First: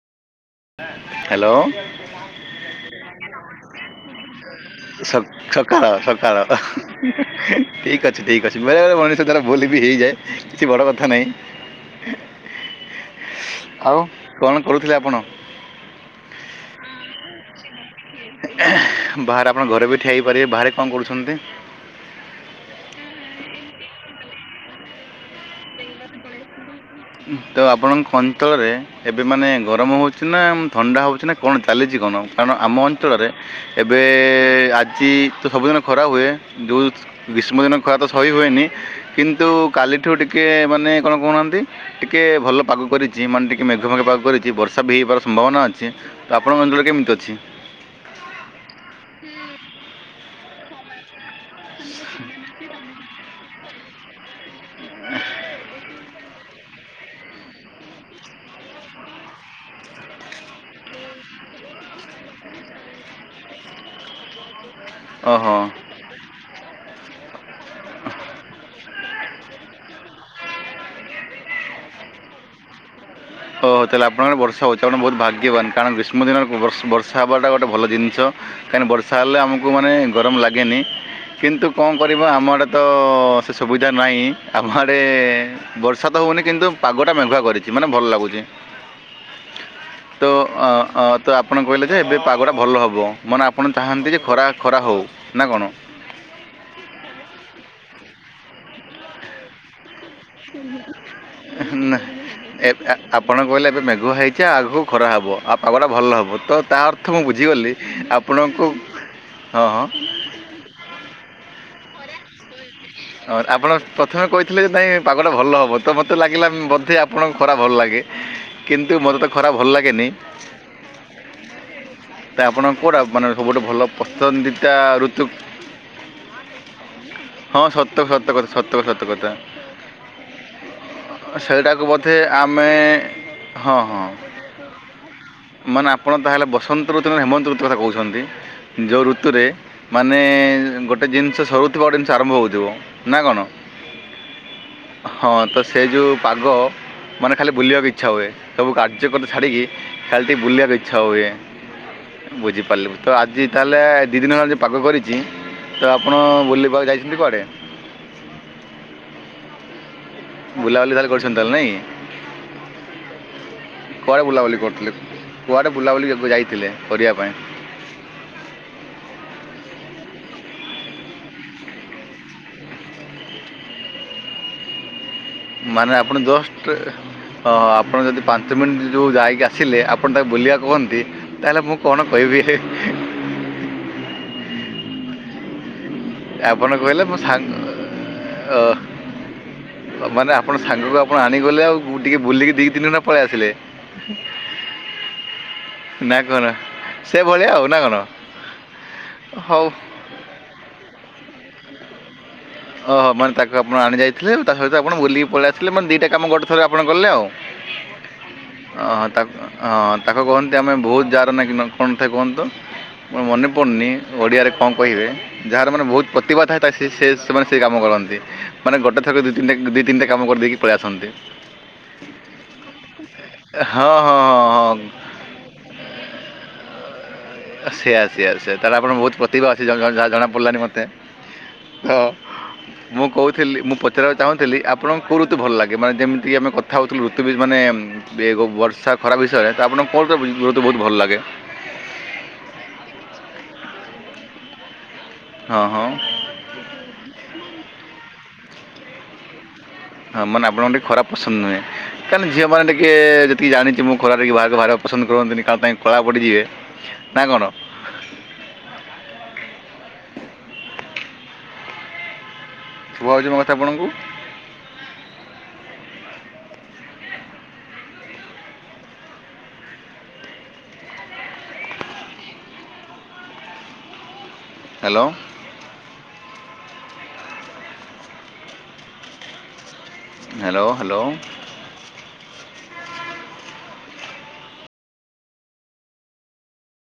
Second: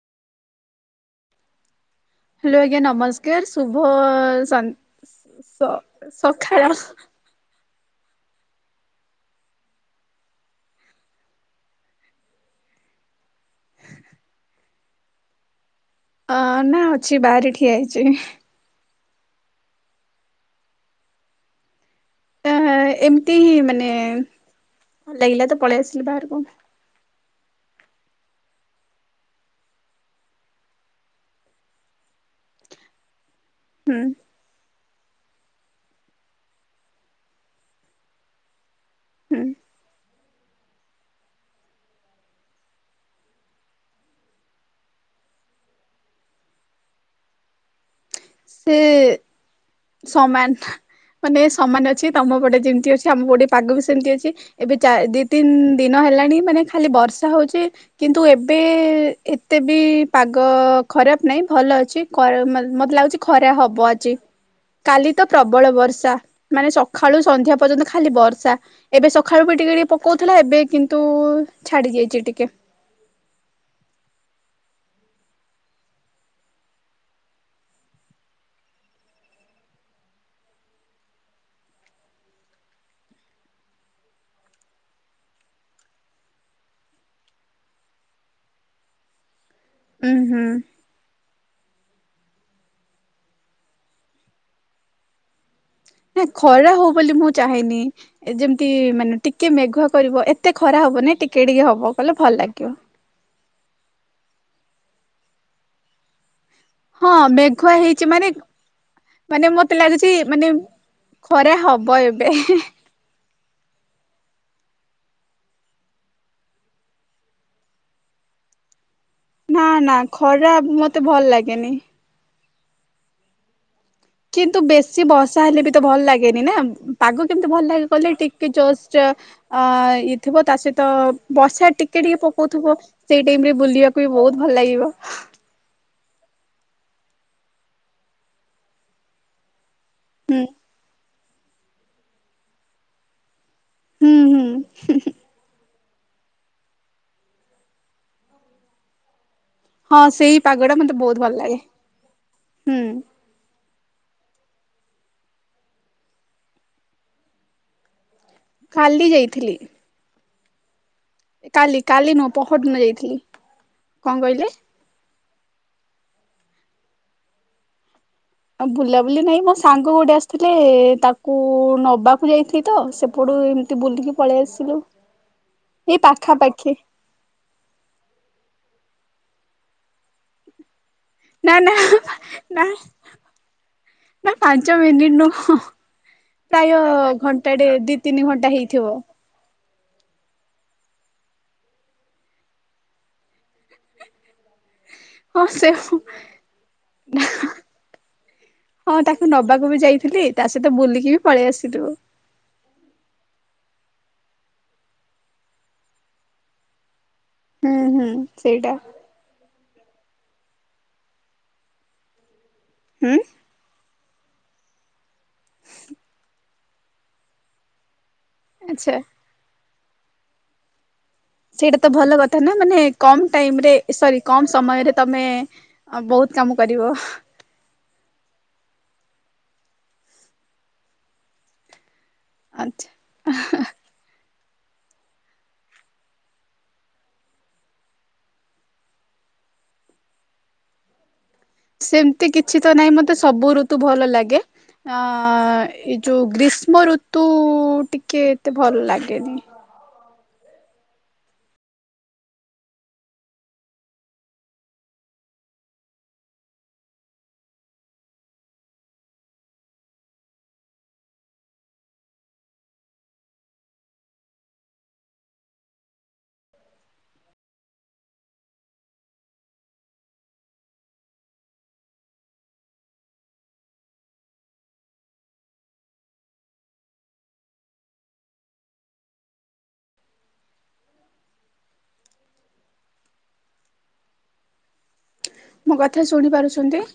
Hello. Hello ଆଜ୍ଞା ନମସ୍କାର ଶୁଭ ସ ସକାଳ ସକାଳ। ଠିକ ଅଛି ଠିକ ଅଛି ବେଳେ ବଳେ ମଣିଷ ତାରା ବୋଲି ବି ହେଇଯାଏ କିଛି ବଡ କଥା ନାହିଁ। ଆଉ କଣ କରୁଥିଲେ ଆପଣ? ଅ ନା ଅଛି ବାହାରେ ଠିଆ ହେଇଛି। ବାହାରେ ଆପଣ ଘରେ ବି ଠିଆ ହେଇପାରିବେ ବାହାରେ କଣ କରୁଛନ୍ତି? ଅ ଏମିତି ହିଁ ମାନେ ଲାଗିଲା ତ ପଳେଇ ଆସିଲି ବାହାର କୁ। ତ ଆପଣଙ୍କ ଅଞ୍ଚଳରେ ଏବେ ମାନେ ଗରମ ହଉଛି ନା ଥଣ୍ଡା ହଉଛି ନା କଣ ଚାଲିଛି କଣ କାରଣ ଆମ ଅଞ୍ଚଳରେ ଏବେ ହୁଁ ଆଜି ତ ସବୁଦିନ ଖୋରା ହୁଏ ଦୁଧ ଗ୍ରୀଷ୍ମ ଦିନ ଖୁଆ ତ ସହି ହୁଏନି ହୁଁ। କିନ୍ତୁ କାଲିଠୁ ଟିକେ ମାନେ କଣ କହୁନାହାଁନ୍ତି। ଟିକିଏ ଭଲ ପାଗ କରିଛି ମାନେ ଟିକେଏ ମେଘ ମେଘ ପାଗ କରିଛି ବର୍ଷା ବି ହେଇବାର ସମ୍ଭାବନା ଅଛି। ତ ଆପଣଙ୍କ ଅଞ୍ଚଳରେ କେମିତି ଅଛି? ସେ ସମାନ ମାନେ ସମାନ ଅଛି ତମ ପଟେ ଯେମତି ଅଛି ଆମ ବଟେ ପାଗ ବି ସେମିତି ଅଛି। ଏବେ ଚ ଦି ତିନି ଦିନ ହେଲାଣି ମାନେ ଖାଲି ବର୍ଷା ହଉଛି। କିନ୍ତୁ ଏବେ ଏତେ ବି ପାଗ ଖରାପ ନାହିଁ ଭଲ ଅଛି। ମୋତେ ଲାଗୁଛି ଖରା ହବ ଆଜି। କାଲି ତ ଓହୋ ପ୍ରବଳ ବର୍ଷା ମାନେ ସକାଳୁ ସନ୍ଧ୍ୟା ପର୍ଯ୍ୟନ୍ତ ଖାଲି ବର୍ଷା। ଏବେ ସକାଳୁ ବି ଟିକେ ଟିକେ ପକଉଥିଲା ଏବେ କିନ୍ତୁ ଛାଡି ଯାଇଛି ଟିକେ। ଓ ହଉ ତାହେଲେପଣଙ୍କ ବର୍ଷା ହଉଛି ଆପଣ ବହୁତ ଭାଗ୍ୟବାନ କାରଣ ଗ୍ରୀଷ୍ମିନ ବର୍ଷ ବର୍ଷା ହ ହେବାଟା ଗୋଟେ ଭଲ ଜିନିଷ। କାହିଁକି ବର୍ଷା ହେଲେ ଆମକୁ ମାନେ ଗରମ ଲାଗେନି। କିନ୍ତୁ କଣ କରିବା ଆମଡ଼ ତ ସେ ସୁବିଧା ନାହିଁ ଆମ ଆଡ଼େ ବର୍ଷା ତ ହଉନି କିନ୍ତୁ ପାଗଟା ମେଘୁଆ କରିଛି ମାନେ ଭଲ ଲାଗୁଛି। ତ ଉୁଁ ତ ହୁଁ। ଆପଣ କହିଲେ ଯେ ଏବେ ପାଗଟା ଭଲ ହେବ ମାନେ ଆପଣ ଚାହାନ୍ତି ଯେ ଖରା ଖରା ହେଉ ନା କଣ? ଖରା ହଉ ବୋଲି ମୁଁ ଚାହଁନି ଯେମିତି ମାନେ ଟିକେ ମେଘୁଆ କରିବ ଏତେ ଖରା ହବ ନାଇ ଟିକେ ଟିକେ ହବ କହିଲଲେ ଭଲ ଲାଗିବ। ଆପଣଙ୍କ କହିଲେ ଏବେ ମେଘୁ ହେଇଛି ଆଗକୁ ଖରା ହବ ଆଉ ପାଗଟା ଭଲ ହବ ତ ତା ଅର୍ଥ ହଁ ମୁଁ ବୁଝିଗଲି ମେଘୁଆ ହେଇଛି ମାନେ ଆପଣଙ୍କୁ ମାନେ ହଁ ମତେ ହଁ। ଲାଗୁଛି ମାନେ ଖରା ହବ ଏବେ। ହଁ ଆପଣ ପ୍ରଥମେ କହିଥିଲେ ଯେ ନାଇଁ ପାଗଟା ଭଲ ହବ ତ ମୋତେ ଲାଗିଲା ବଧେ ଆପଣଙ୍କୁ ଖରା ଭଲ ଲାଗେ। କିନ୍ତୁ ମୋତେ ତ ଖରା ନା ଭଲ ନା ଲାଗେନି ଖରା ମତେ ଭଲ ଲାଗେନି। ତ ଆପଣ କତ ମାନେ ସବ ଭଲ କିନ୍ତୁ ପସନ୍ଦିତା ବେଶୀ ଋତୁ ବର୍ଷା ହେଲେ ବି ତ ଭଲ ଲାଗେନି ନା? ପାଗ କେମିତି ହଁ ଭଲ ଲାଗେ ସତ କହିଲେ ସତ କଥା ଟିକେ ସତ ସତ ଜଷ୍ଟ କଥା ଅ ଇଏ ଥିବ ତା ସହିତ ବର୍ଷା ସେଇଟାକୁ ଟିକେ ବୋଧେ ଟିକେ ଆମେ ପକଉଥିବ ସେଇ ଟାଇମ ରେ ହଁ ବୁଲିବାକୁ ହଁ ବି ବହୁତ ଭଲ ଲାଗିବ। ମାନେ ଆପଣ ତାହେଲେ ବସନ୍ତ ଋତୁ [unintelligible] ହେମନ୍ତ ଋତୁ କଥା କହୁଛନ୍ତି। ଯେଉଁ ଋତୁରେ ମାନେ ହୁଁ ଗୋଟେ ଜିନିଷ ସରୁଥିବ ଗୋଟେ ଜିନିଷ ଆରମ୍ଭ ହେଉଥିବ ନା କଣ? ହୁଁ ହୁଁ ହଁ, ତ ସେ ଯେଉଁ ପାଗ ମାନେ ଖାଲି ବୁଲିବାକୁ ଇଚ୍ଛା ହୁଏ। ସବୁ କାର୍ଯ୍ୟ କରି [unintelligible] ଛାଡ଼ିକି ହଁ ଖାଲି ଟିକେ ସେଇ ପାଗ ବୁଲିବାକୁ ଟା ମତେ ଇଚ୍ଛା ହୁଏ। ବହୁତ ଭଲ ଲାଗେ ହୁଁ ବୁଝିପାରିଲୁ ତ ଆଜି ତାହେଲେ ଦୁଇ ଦିନ ହେଲା ଯୋଉ ପାଗ କରିଛି ତ ଆପଣ ବୁଲିବାକୁ ଯାଇଛନ୍ତି କୁଆଡ଼େ? କାଲି ଯାଇଥିଲି। ବୁଲାବୁଲି ତାହେଲେ କରିଛନ୍ତି? ତାହେଲେ ନାଇଁ କାଲି, କାଲି ନୁହଁ ପହରଦିନ ଯାଇଥିଲି। କଣ କୁଆଡ଼େ କହିଲେ ବୁଲାବୁଲି କରୁଥିଲେ? କୁଆଡ଼େ ବୁଲାବୁଲି ଏବେ ଯାଇଥିଲେ କରିୟା ପାଇଁ? ଆଉ ଭୁଲାଭୁଲି ନାହିଁ ମୋ ସାଙ୍ଗ ଗୋଟେ ଆସିଥିଲେ ତାକୁ ନବାକୁ ଯାଇଥିଲି ତ ସେପଟୁ ଟିକେ ବୁଲିକି ପଳେଇ ଆସିଲୁ। ମାନେ ଏଇ ଆପଣ ଯଷ୍ଟ ପାଖାପାଖି ହଁ ହଁ ଆପଣ ଯଦି ପାଞ୍ଚ ମିନିଟ୍ ଯୋଉ ଯାଇକି ଆସିଲେ ଆପଣ ତାକୁ ବୁଲିଆ କୁହନ୍ତି ନା ତାହେଲେ ନା ମୁଁ କଣ କହିବି ହେ ନାଁ ପାଞ୍ଚ ମିନିଟ ନୁହଁ ଆପଣ ପ୍ରାୟ କହିଲେ ମୋ ଘଣ୍ଟା ଟେ ଦି ତିନି ଘଣ୍ଟା ସାଙ୍ଗ ହେଇଥିବ। ମାନେ ଆପଣ ସାଙ୍ଗକୁ ଆପଣ ଆଣିଗଲେ ଆଉ [unintelligible] ବୁଲିକି ଦି ତିନି ଘଣ୍ଟା ପଳେଇ ଆସିଲେ? ହଁ ସେସ୍ ନାଁ କଣ ସେ ଭଳିଆ ଆଉ ନାଁ କଣ? ତାକୁ ହଉ। ନବାକୁ [unintelligible] ତା ସହିତ ବୁଲିକି ବି ପଳେଇ ଆସିଲୁ। ଓହୋ ମନେ ତାକୁ ଆପଣ ଆଣି ଯାଇଥିଲେ ତା ସହିତ ଆପଣ ବୁଲିକି ପଳେଇ ଆସିଲେ ମାନେ ଦିଟା କାମ ଗୋଟେ ଥରେ ଆପଣ କଲେ ଆଉ। ହୁଁ ହୁଁ ସେଇଟା। ହଁ ହଁ ତାକୁ ହଁ ତାକୁ କୁହନ୍ତି ଆମେ ବହୁତ ଯାହାର ନାହିଁ [unintelligible] କଣ ଥାଏ କୁହନ୍ତି ତ? ହୁଁ ମୋର ମନେ ପଡ଼ୁନି ଓଡ଼ିଆରେ କଣ କହିବେ ଯାହାର ମାନେ ବହୁତ ପ୍ରତିଭା ଥାଏ ତାଏ ସିଏ ସେ ସେମାନେ ସେଇ କାମ କରନ୍ତି। ମାନେ ଆଚ୍ଛା। ଗୋଟେ ଥର ଦୁଇ ତିନିଟା ଦୁଇ ତିନିଟା କାମ କରି ଦେଇକି ପଳେଇ ଆସନ୍ତି। ସେଇଟା ତ ଭଲ କଥା ନାଁ ମାନେ କମ ହଁ ଟାଇମରେଏ ହଁ ସରି କମ ହଁ ହଁ ସମୟରେ ତମେ ଆଁ ବହୁତ କାମ କରିବ ହଁ। ସେଆ ସେଆ ସେଆ ତାହେଲେ ଆପଣ ବହୁତ ପ୍ରତିଭା ଅଛି ଯାହା ଜଣା ଜଣା ଯାହା ଜଣା ପଡ଼ିଲାନି ମତେ। ହ ଆଛା। ମୁଁ କହୁଥିଲି ମୁଁ ପ ପଚାରିବାକୁ ଚାହୁଁଥିଲି ଆପଣଙ୍କୁ କୋଉ ଋତୁ ଭଲ ଲାଗେ? ମାନେ ଯେମିତି ଆମେ କଥା ହୋଉଥିଲୁ ଋତୁ ବି ମାନେ ଏ ବର୍ଷା ଖରା ବିଷୟରେ ତ ଆପଣଙ୍କୁ କେଉଁ ଋତୁ ବହୁତ ବହୁତ ଭଲ ଲାଗେ? ସେମିତି କିଛି ତ ନାହିଁ ମତେ ସବୁ ଋତୁ ଭଲ ଲାଗେ। ଅ ହଁ ହଁ ଏଇ ଯୋଉ ଗ୍ରୀଷ୍ମ ଋତୁ ଟିକେ ଏତେ ଭଲ ଲାଗେନି। ହଁ ମାନେ ଆପଣଙ୍କୁ ଟି ଖରା ପସନ୍ଦ ନୁହେଁ? [unintelligible] ମାନେ ଝିଅ ମାନେ ଟିକେ ଯେତିକି ଜାଣିଛି ମୁଁ ଖରାରେ ଟିକେ ବାହାରକୁ ବାହାରିବାକୁ ପସନ୍ଦ କରନ୍ତିନି [unintelligible] ପାଇଁ କଳା ପଡ଼ିଯିବେ। ନାଁ କଣ? ଶୁଭା ଯାଉଛି ମୋ କଥା ଆପଣଙ୍କୁ? ହ୍ୟାଲୋ। ହ୍ୟାଲୋ। ହ୍ୟାଲୋ। ମୋ କଥା ଶୁଣି ପାରୁଛନ୍ତି?